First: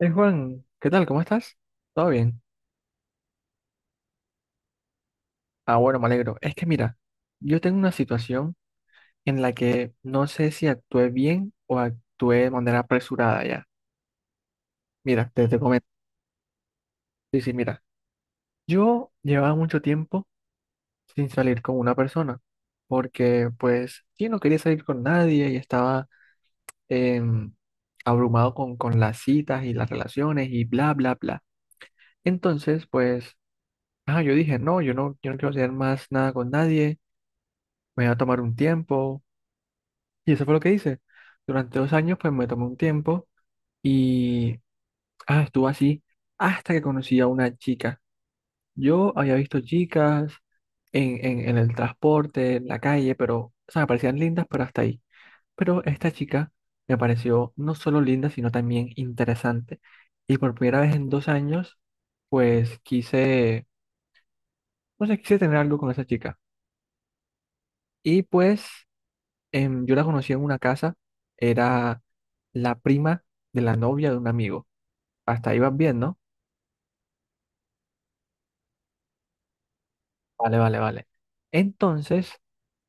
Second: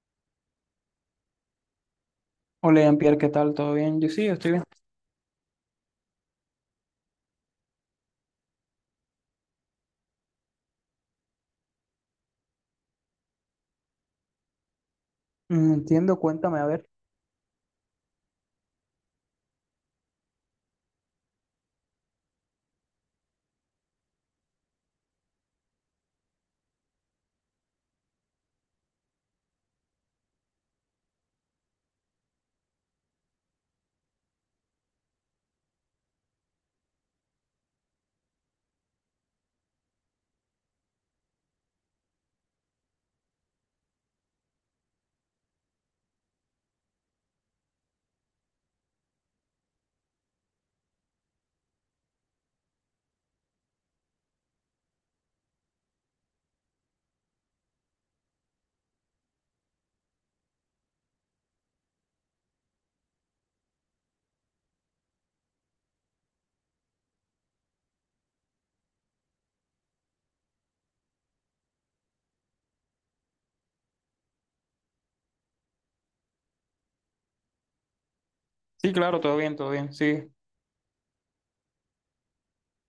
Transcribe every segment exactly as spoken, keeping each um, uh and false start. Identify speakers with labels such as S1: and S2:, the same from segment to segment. S1: Eh, Juan, ¿qué tal? ¿Cómo estás? ¿Todo bien?
S2: Hola, Jean-Pierre, ¿qué tal? ¿Todo bien? Yo sí, estoy bien.
S1: Ah, bueno, me alegro. Es que mira, yo tengo una situación en la que no sé si actué bien o actué de manera apresurada ya. Mira, te, te
S2: Mm,
S1: comento.
S2: Entiendo, cuéntame, a ver.
S1: Sí, sí, mira. Yo llevaba mucho tiempo sin salir con una persona porque pues sí, no quería salir con nadie y estaba em, abrumado con, con las citas y las relaciones y bla, bla, bla. Entonces, pues, ah, yo dije, no, yo no, yo no quiero hacer más nada con nadie me iba a tomar un tiempo. Y eso fue lo que hice. Durante dos años, pues me tomé un tiempo y ah, estuvo así hasta que conocí a una chica. Yo había visto chicas en, en, en el transporte, en la calle, pero, o sea, me parecían lindas, pero hasta ahí. Pero esta chica me pareció no solo linda, sino también interesante. Y por primera vez en dos años, pues quise, no sé, quise tener algo con esa chica. Y pues em, yo la conocí en una casa, era la prima de la novia de un amigo. Hasta ahí vas bien, ¿no?
S2: Sí, claro, todo bien, todo bien, sí.
S1: Vale, vale, vale. Entonces,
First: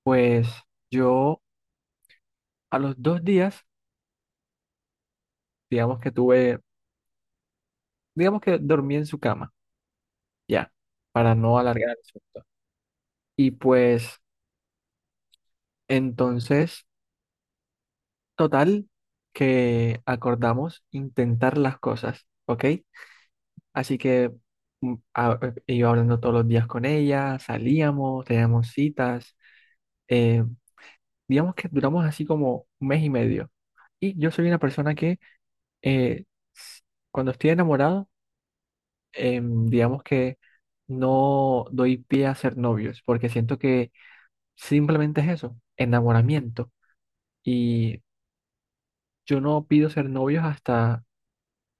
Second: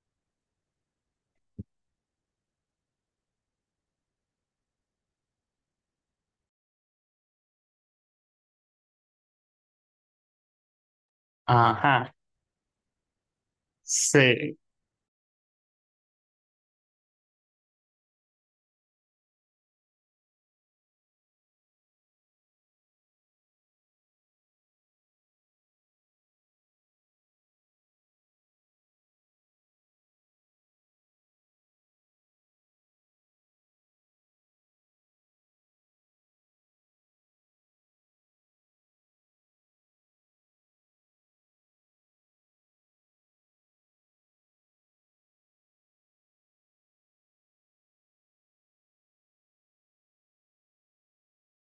S1: pues yo a los dos días, digamos que tuve, digamos que dormí en su cama, ya, para no alargar el
S2: Ajá,
S1: asunto. Y pues
S2: sí.
S1: entonces, total, que acordamos intentar las cosas, ¿ok? Así que mm, a- eh, iba hablando todos los días con ella, salíamos, teníamos citas eh, digamos que duramos así como un mes y medio. Y yo soy una persona que eh, s- cuando estoy enamorado, em, digamos que no doy pie a ser novios, porque siento que simplemente es eso, enamoramiento. Y yo no pido ser novios hasta,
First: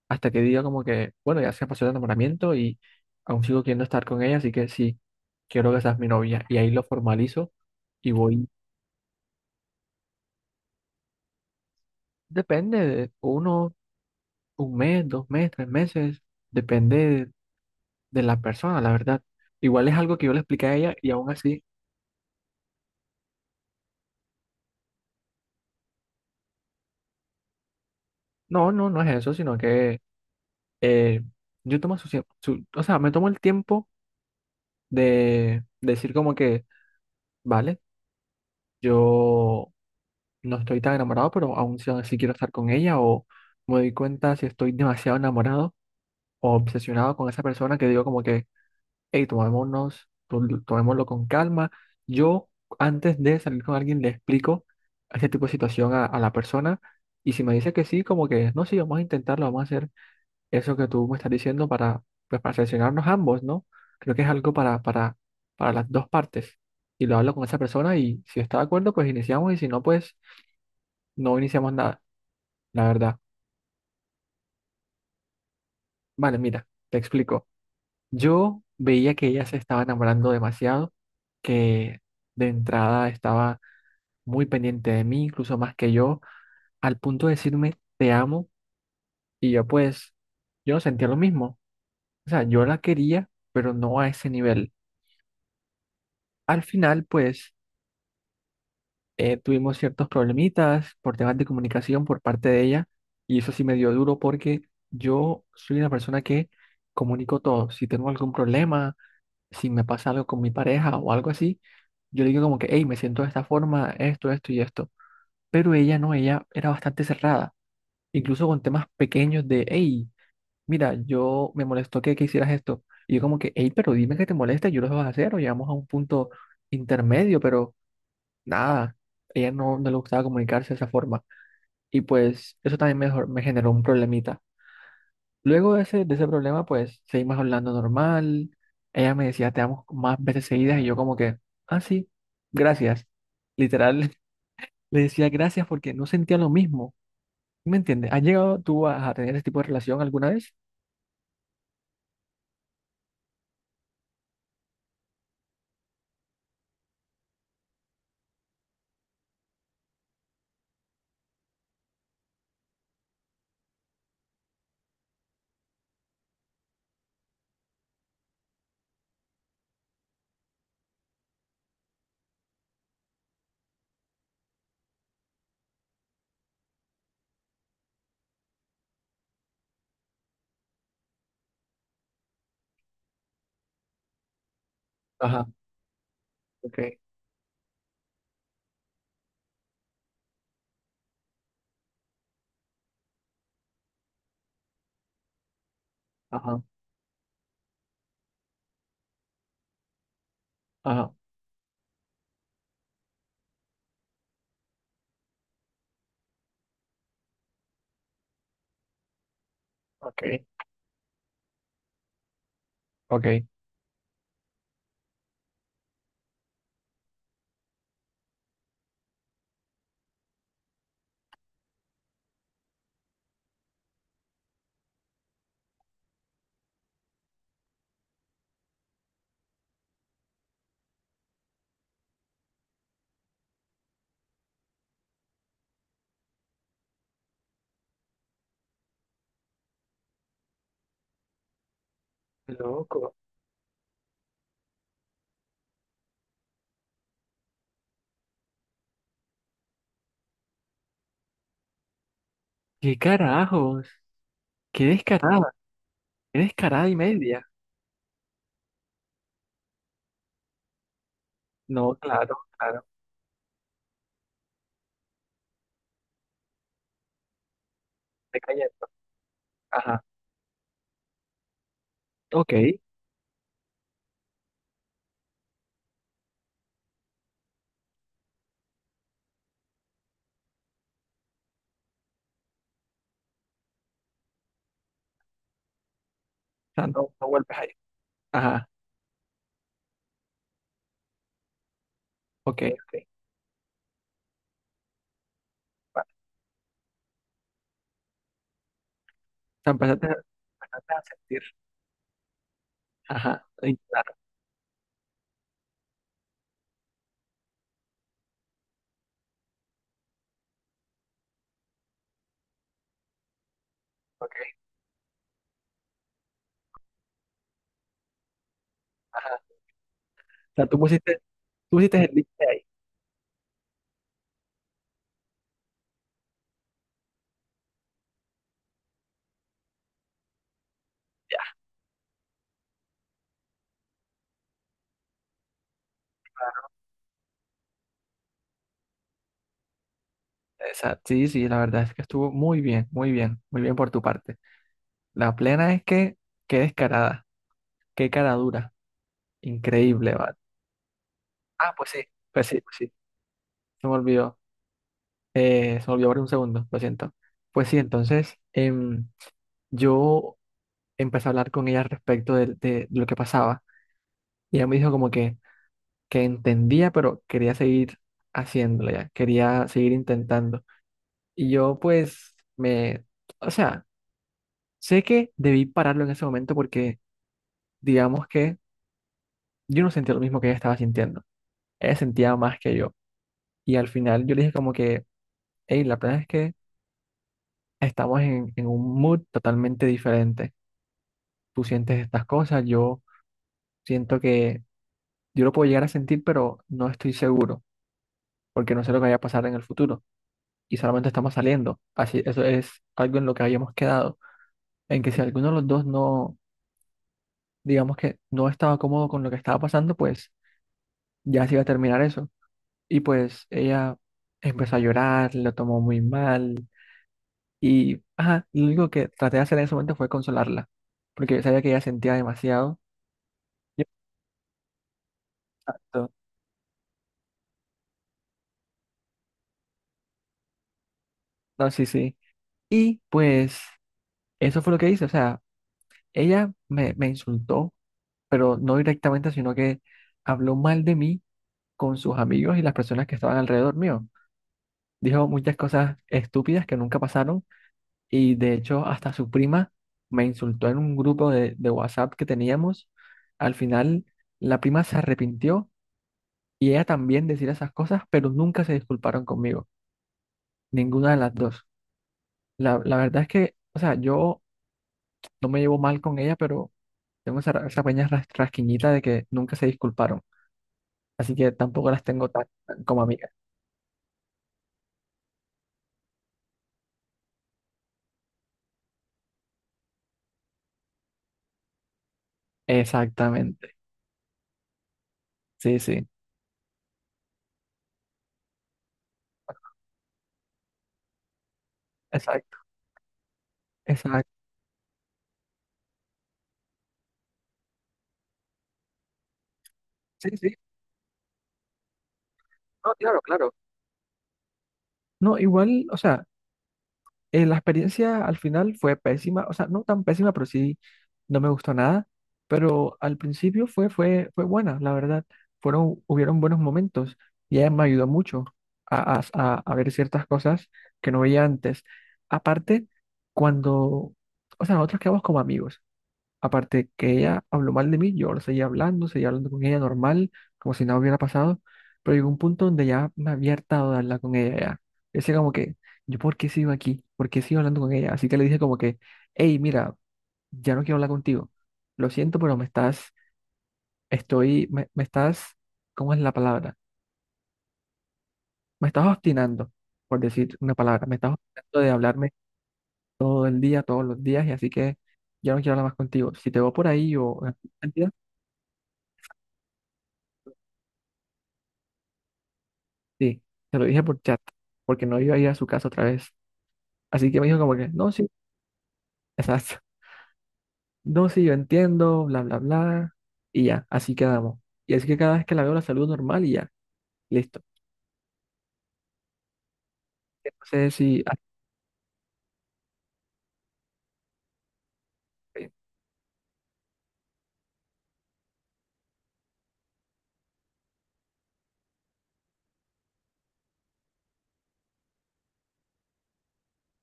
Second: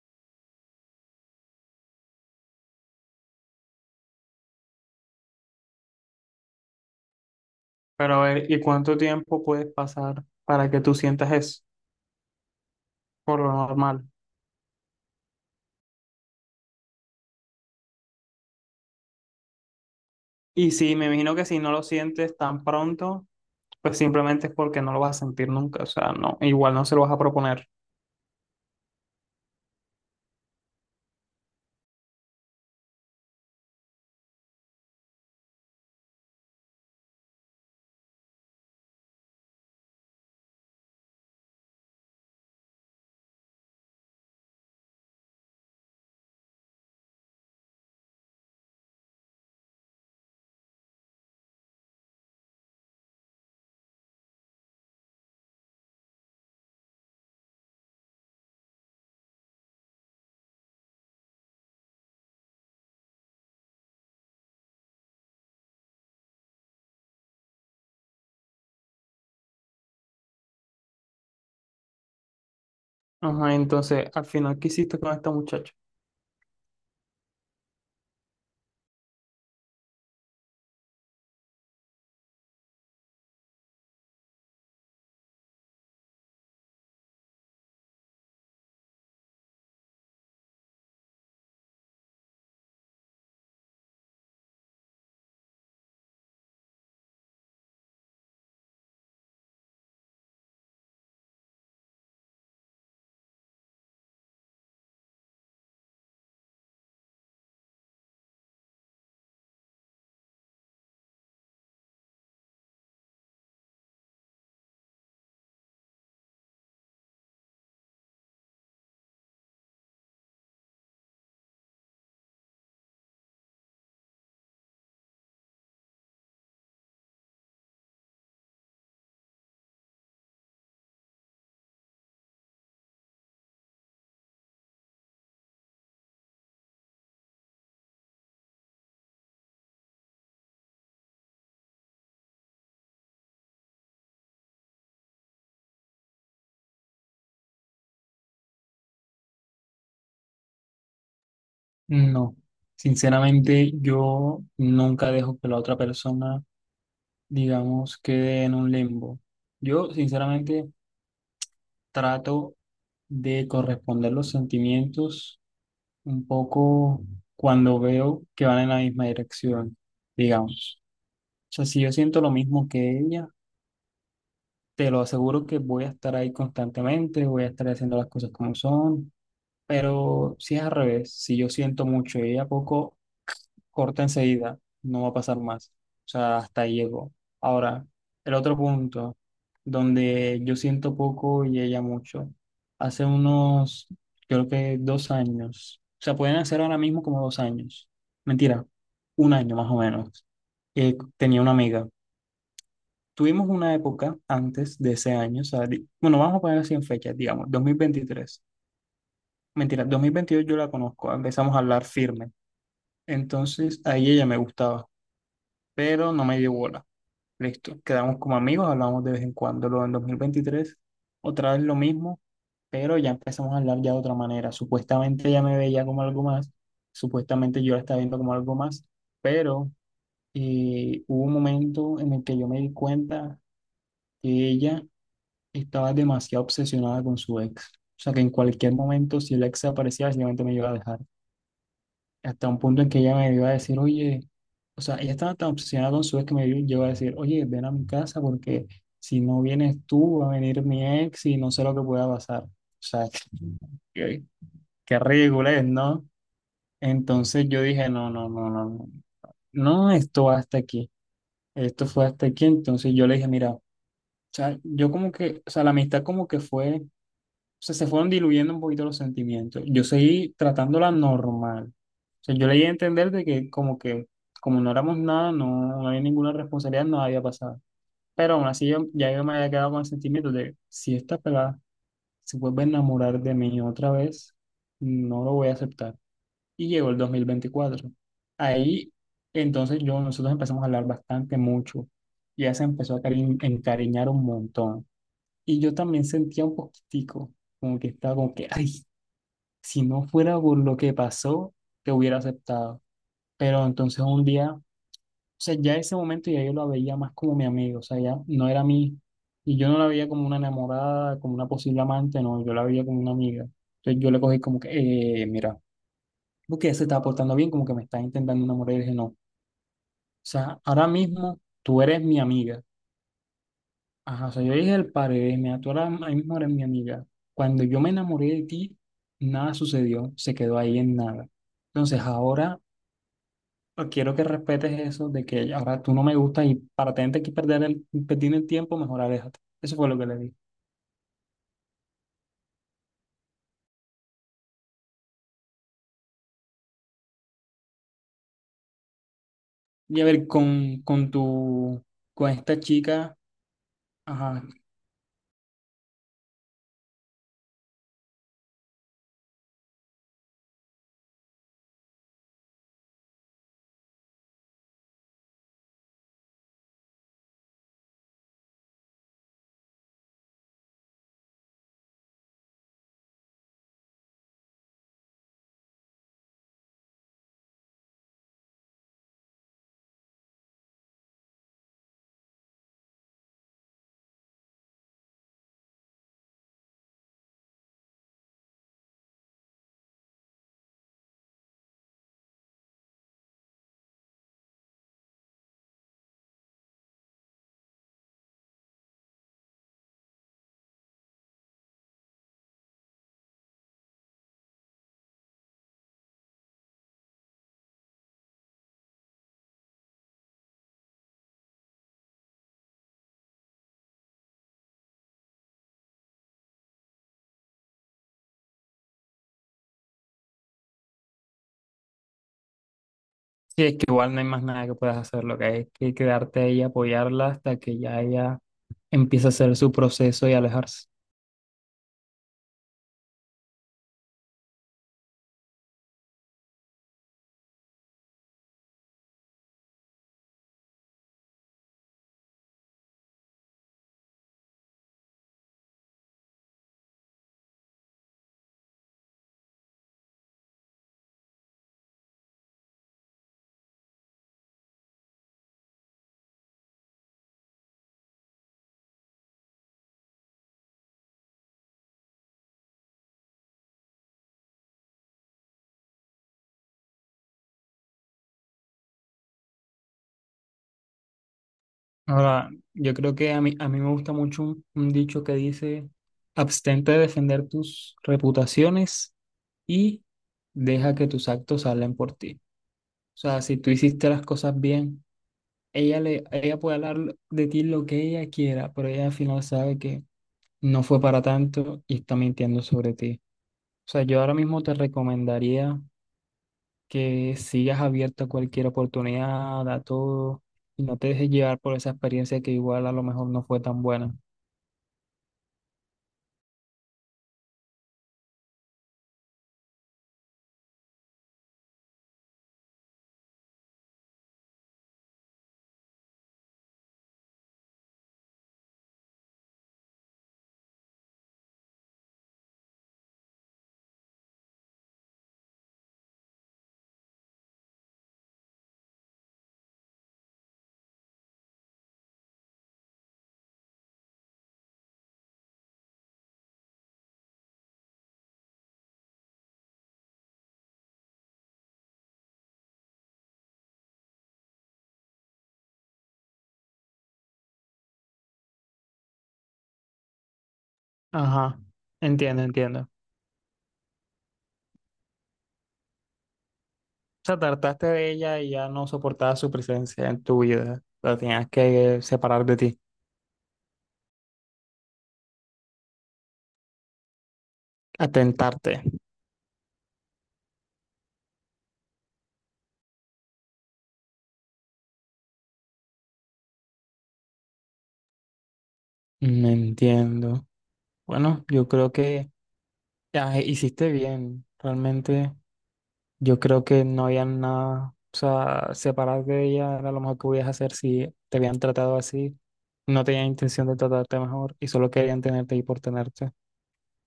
S1: hasta que diga como que, bueno, ya se pasó el enamoramiento y aún sigo queriendo estar con ella, así que sí, quiero que seas mi novia. Y ahí lo formalizo y
S2: Pero a
S1: voy.
S2: ver, ¿y cuánto tiempo puedes pasar para que tú sientas eso?
S1: Depende de
S2: Por lo
S1: uno.
S2: normal.
S1: Un mes, dos meses, tres meses, depende de, de la persona, la verdad. Igual es algo que yo le expliqué
S2: Y
S1: a ella
S2: sí, me
S1: y aún
S2: imagino que si
S1: así,
S2: no lo sientes tan pronto, pues simplemente es porque no lo vas a sentir nunca. O sea, no, igual no se lo vas a proponer.
S1: no, no, no es eso, sino que eh, yo tomo su, tiemp- su- o sea, me tomo el tiempo de decir como que, vale, yo no estoy tan enamorado, pero aún si así quiero estar con ella o me doy cuenta si estoy demasiado enamorado o obsesionado con esa persona que digo como que hey, tomémonos, to- tomémoslo con calma. Yo, antes de salir con alguien, le explico ese tipo de situación a, a la persona. Y si me dice que sí, como que, no, sí, vamos a intentarlo, vamos a hacer eso que tú me estás diciendo para, pues, para seleccionarnos ambos, ¿no? Creo que es algo para, para, para las dos partes. Y lo hablo con esa persona y si está de acuerdo, pues iniciamos y si no, pues no iniciamos nada, la verdad.
S2: Ajá, entonces, al final, ¿qué hiciste con esta muchacha?
S1: Vale, mira, te explico. Yo veía que ella se estaba enamorando demasiado, que de entrada estaba muy pendiente de mí, incluso más que yo, al punto de decirme te amo y yo pues, yo no sentía lo mismo. O sea, yo la quería, pero no a ese nivel. Al final pues eh, tuvimos ciertos problemitas por temas de comunicación por parte de ella y eso sí me dio duro porque yo soy una persona que comunico todo. Si tengo algún problema, si me pasa algo con mi pareja o algo así, yo le digo como que, hey, me siento de esta forma, esto, esto y esto. Pero ella no, ella era bastante cerrada. Incluso con temas pequeños de, hey, mira, yo me molestó que, que hicieras esto. Y yo como que, hey, pero dime que te molesta, yo lo vas a hacer, o llegamos a un punto intermedio, pero nada, ella no, no le gustaba comunicarse de esa forma. Y pues eso también me, jor- me generó un problemita. Luego de ese, de ese problema, pues seguimos hablando normal. Ella me decía, te amo más veces seguidas, y yo como que, ah, sí, gracias. Literal, le decía gracias porque no sentía lo mismo. ¿Sí? ¿Me entiendes? ¿Has llegado tú a a tener ese tipo de relación alguna vez?
S2: No, sinceramente yo nunca dejo que la otra persona digamos, quede en un limbo. Yo, sinceramente, trato de corresponder los sentimientos un poco cuando veo que van en la misma dirección, digamos. O sea, si yo siento lo mismo que ella, te lo aseguro que voy a estar ahí constantemente, voy a estar haciendo las cosas como son, pero si es al revés, si yo siento mucho y ella poco corta enseguida, no va a pasar
S1: Ajá,
S2: más. O sea, hasta ahí
S1: ok,
S2: llegó. Ahora, el otro punto, donde yo siento poco y ella mucho, hace unos, creo que dos años, o sea, pueden hacer
S1: ajá,
S2: ahora mismo como dos años, mentira, un año más o menos, eh,
S1: ajá,
S2: tenía una amiga. Tuvimos una época antes de ese año, o sea, di- bueno, vamos a poner así en fechas, digamos, dos mil veintitrés. Mentira, dos mil
S1: ok,
S2: veintidós yo la conozco, empezamos a hablar firme.
S1: ok.
S2: Entonces, ahí ella me gustaba, pero no me dio bola. Listo, quedamos como amigos, hablamos de vez en cuando. Luego en dos mil veintitrés otra vez lo mismo, pero ya empezamos a hablar ya de otra manera. Supuestamente ella me veía como algo más, supuestamente yo la estaba viendo como algo más, pero eh, hubo un momento en el que yo me di cuenta que ella estaba demasiado obsesionada con su ex. O sea, que en cualquier momento, si el ex aparecía, simplemente me iba a dejar hasta un punto en que
S1: Loco.
S2: ella me iba a decir, oye, o sea, ella estaba tan obsesionada con su ex que me llegó a decir, oye, ven a mi casa porque si no vienes tú, va a venir mi ex y no sé lo que pueda pasar. O
S1: ¿Qué
S2: sea,
S1: carajos?
S2: qué,
S1: ¿Qué
S2: qué ridículo
S1: descarada?
S2: es, ¿no?
S1: ¿Qué descarada y media?
S2: Entonces yo dije, no, no, no, no, no, no, esto va hasta aquí, esto
S1: No,
S2: fue hasta
S1: claro,
S2: aquí.
S1: claro,
S2: Entonces yo le dije, mira, o sea, yo como que, o sea, la amistad como que fue o sea, se fueron
S1: te
S2: diluyendo un poquito
S1: cayendo.
S2: los sentimientos. Yo
S1: Ajá,
S2: seguí tratándola normal. O sea, yo
S1: ok.
S2: le di a
S1: O
S2: entender de que como que como no éramos nada, no, no había ninguna responsabilidad, nada había pasado. Pero aún así yo, ya yo me había quedado con el sentimiento de si esta pelada se vuelve a enamorar de mí otra vez, no lo voy a aceptar. Y
S1: sea,
S2: llegó el
S1: no, no vuelves ahí.
S2: dos mil veinticuatro.
S1: Ajá,
S2: Ahí entonces yo, nosotros empezamos a hablar bastante mucho. Ya
S1: ok,
S2: se
S1: ok.
S2: empezó a cari- encariñar un montón. Y yo también
S1: Vale.
S2: sentía un poquitico como que estaba como que, ay,
S1: O sea,
S2: si no
S1: empezaste, a
S2: fuera por lo que
S1: empezaste a sentir.
S2: pasó, te hubiera aceptado.
S1: Ajá,
S2: Pero
S1: y
S2: entonces
S1: claro,
S2: un día, o sea, ya ese momento ya yo la veía más como mi amigo, o sea, ya no era mi, y yo no la veía como una enamorada, como una posible amante, no, yo la veía como una amiga. Entonces yo le
S1: ok,
S2: cogí como que, eh, mira, porque ella se está portando bien, como que me está intentando enamorar, y dije, no, o
S1: ajá. O
S2: sea,
S1: sea, tú
S2: ahora
S1: pusiste,
S2: mismo
S1: tú
S2: tú
S1: pusiste
S2: eres
S1: el
S2: mi
S1: límite
S2: amiga.
S1: ahí.
S2: Ajá, o sea, yo dije el padre, mira, tú ahora ahora mismo eres mi amiga. Cuando yo me enamoré de ti, nada sucedió, se quedó ahí en nada.
S1: Ya.
S2: Entonces, ahora, pero quiero que respetes eso de que ahora tú no me gustas y para tener que perder el, perder el tiempo, mejor aléjate. Eso fue lo que le di.
S1: Exacto. Sí, sí, la verdad es que estuvo muy bien, muy bien, muy bien por tu parte. La plena es que, qué descarada, qué cara dura,
S2: Y a
S1: increíble,
S2: ver,
S1: ¿vale?
S2: con, con
S1: Ah,
S2: tu,
S1: pues sí,
S2: con
S1: pues
S2: esta
S1: sí, pues sí.
S2: chica,
S1: Se me olvidó.
S2: ajá,
S1: Eh, se me olvidó por un segundo, lo siento. Pues sí, entonces em, yo empecé a hablar con ella al respecto de, de lo que pasaba. Y ella me dijo como que, que entendía, pero quería seguir haciéndolo ya, quería seguir intentando. Y yo pues me, o sea, sé que debí pararlo en ese momento porque digamos que yo no sentía lo mismo que ella estaba sintiendo. Ella sentía más que yo. Y al final yo le dije como que, hey, la verdad es que estamos en, en un mood totalmente diferente. Tú sientes estas cosas, yo siento que yo lo puedo llegar a sentir, pero no estoy seguro, porque no sé lo que vaya a pasar en el futuro y solamente estamos saliendo. Así, eso es algo en lo que habíamos quedado, en que si alguno de los dos no, digamos que no estaba cómodo con lo que estaba pasando, pues ya se iba a terminar eso. Y pues ella empezó a llorar, lo tomó muy mal y ajá, lo único que traté de hacer en ese momento fue consolarla, porque yo sabía que ella sentía demasiado.
S2: sí, es que igual no hay más nada que puedas hacer, lo que hay es que
S1: Exacto.
S2: quedarte ahí, y apoyarla hasta que ya ella empiece a hacer su proceso y alejarse.
S1: No, sí, sí. Y pues eso fue lo que hice. O sea, ella me, me insultó, pero no directamente, sino que habló mal de mí con sus amigos y las personas que estaban alrededor mío. Dijo muchas cosas estúpidas que nunca pasaron y de hecho hasta su prima me insultó en un grupo de, de WhatsApp que teníamos. Al final la prima se arrepintió y ella también decía esas cosas, pero nunca se disculparon conmigo, ninguna de las dos. La, la verdad es que, o sea, yo no me llevo mal con ella, pero tengo esa, ra- esa pequeña ras- rasquiñita de que nunca se disculparon. Así que tampoco las tengo tan,
S2: Ahora,
S1: tan
S2: yo
S1: como
S2: creo
S1: amigas.
S2: que a mí, a mí me gusta mucho un, un dicho que dice, abstente de defender tus reputaciones y deja que tus actos hablen por ti. O sea, si tú
S1: Exactamente.
S2: hiciste las cosas bien,
S1: Sí,
S2: ella,
S1: sí.
S2: le, ella puede hablar de ti lo que ella quiera, pero ella al final sabe que no fue para tanto y está
S1: Exacto,
S2: mintiendo sobre ti. O sea, yo ahora
S1: exacto.
S2: mismo te recomendaría que sigas abierta a cualquier oportunidad, a
S1: Sí,
S2: todo,
S1: sí.
S2: y no te dejes llevar por esa experiencia que igual a
S1: No,
S2: lo
S1: claro,
S2: mejor no
S1: claro.
S2: fue tan buena.
S1: No, igual, o sea. Eh, la experiencia al final fue pésima, o sea, no tan pésima, pero sí no me gustó nada, pero al principio fue, fue, fue buena, la verdad. Fueron, hubieron buenos momentos y ella me ayudó mucho a, a- a- a ver ciertas cosas que no veía antes. Aparte, cuando, o sea, nosotros quedamos como amigos. Aparte que ella habló mal de mí, yo lo seguía hablando, seguía hablando con ella normal, como si nada hubiera pasado, pero llegó un punto donde ya me había hartado de hablar con ella ya. Yo decía como que, ¿yo por qué sigo aquí? ¿Por qué sigo hablando con ella? Así que le dije como que, hey, mira, ya no quiero hablar contigo. Lo siento, pero me estás, estoy, me, me estás, ¿cómo es la palabra? Me estás obstinando, por decir una palabra, me estás
S2: Ajá,
S1: obstinando de hablarme
S2: entiendo, entiendo. O
S1: todo el día, todos los días, y así que ya no quiero hablar más contigo. Si te veo por ahí
S2: sea,
S1: o.
S2: trataste de ella y ya no soportabas su presencia en tu vida. La tenías que separar de ti,
S1: Sí, se lo dije por chat, porque no iba a ir a su casa otra vez. Así que me dijo como que, no, sí,
S2: atentarte.
S1: exacto. No, sí, yo entiendo, bla, bla, bla. Y ya, así quedamos. Y así que cada vez que la veo la saludo normal y ya, listo.
S2: No entiendo.
S1: No sé si, ah,
S2: Bueno, yo creo que ah, hiciste bien. Realmente,
S1: sí,
S2: yo creo que no había nada. O sea, separarte de ella era lo mejor que podías hacer si te habían tratado así. No tenían intención de tratarte mejor y solo querían tenerte y por tenerte.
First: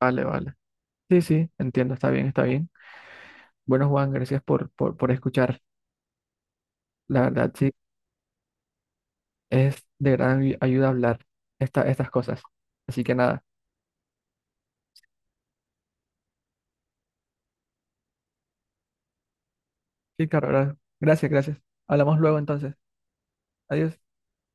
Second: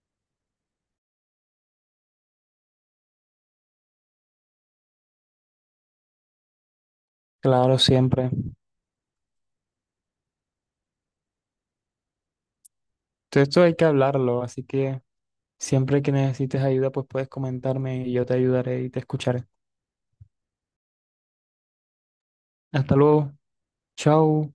S1: vale, vale. Sí, sí, entiendo, está bien, está bien. Bueno, Juan, gracias por, por, por escuchar. La verdad, sí,
S2: Claro, siempre.
S1: es de gran ayu- ayuda hablar esta, estas cosas. Así que
S2: Todo
S1: nada,
S2: esto hay que hablarlo, así que siempre que necesites ayuda, pues puedes comentarme y yo te ayudaré y te escucharé.
S1: sí, claro, gra- gracias, gracias. Hablamos luego entonces.
S2: Hasta luego.
S1: Adiós.
S2: Chao.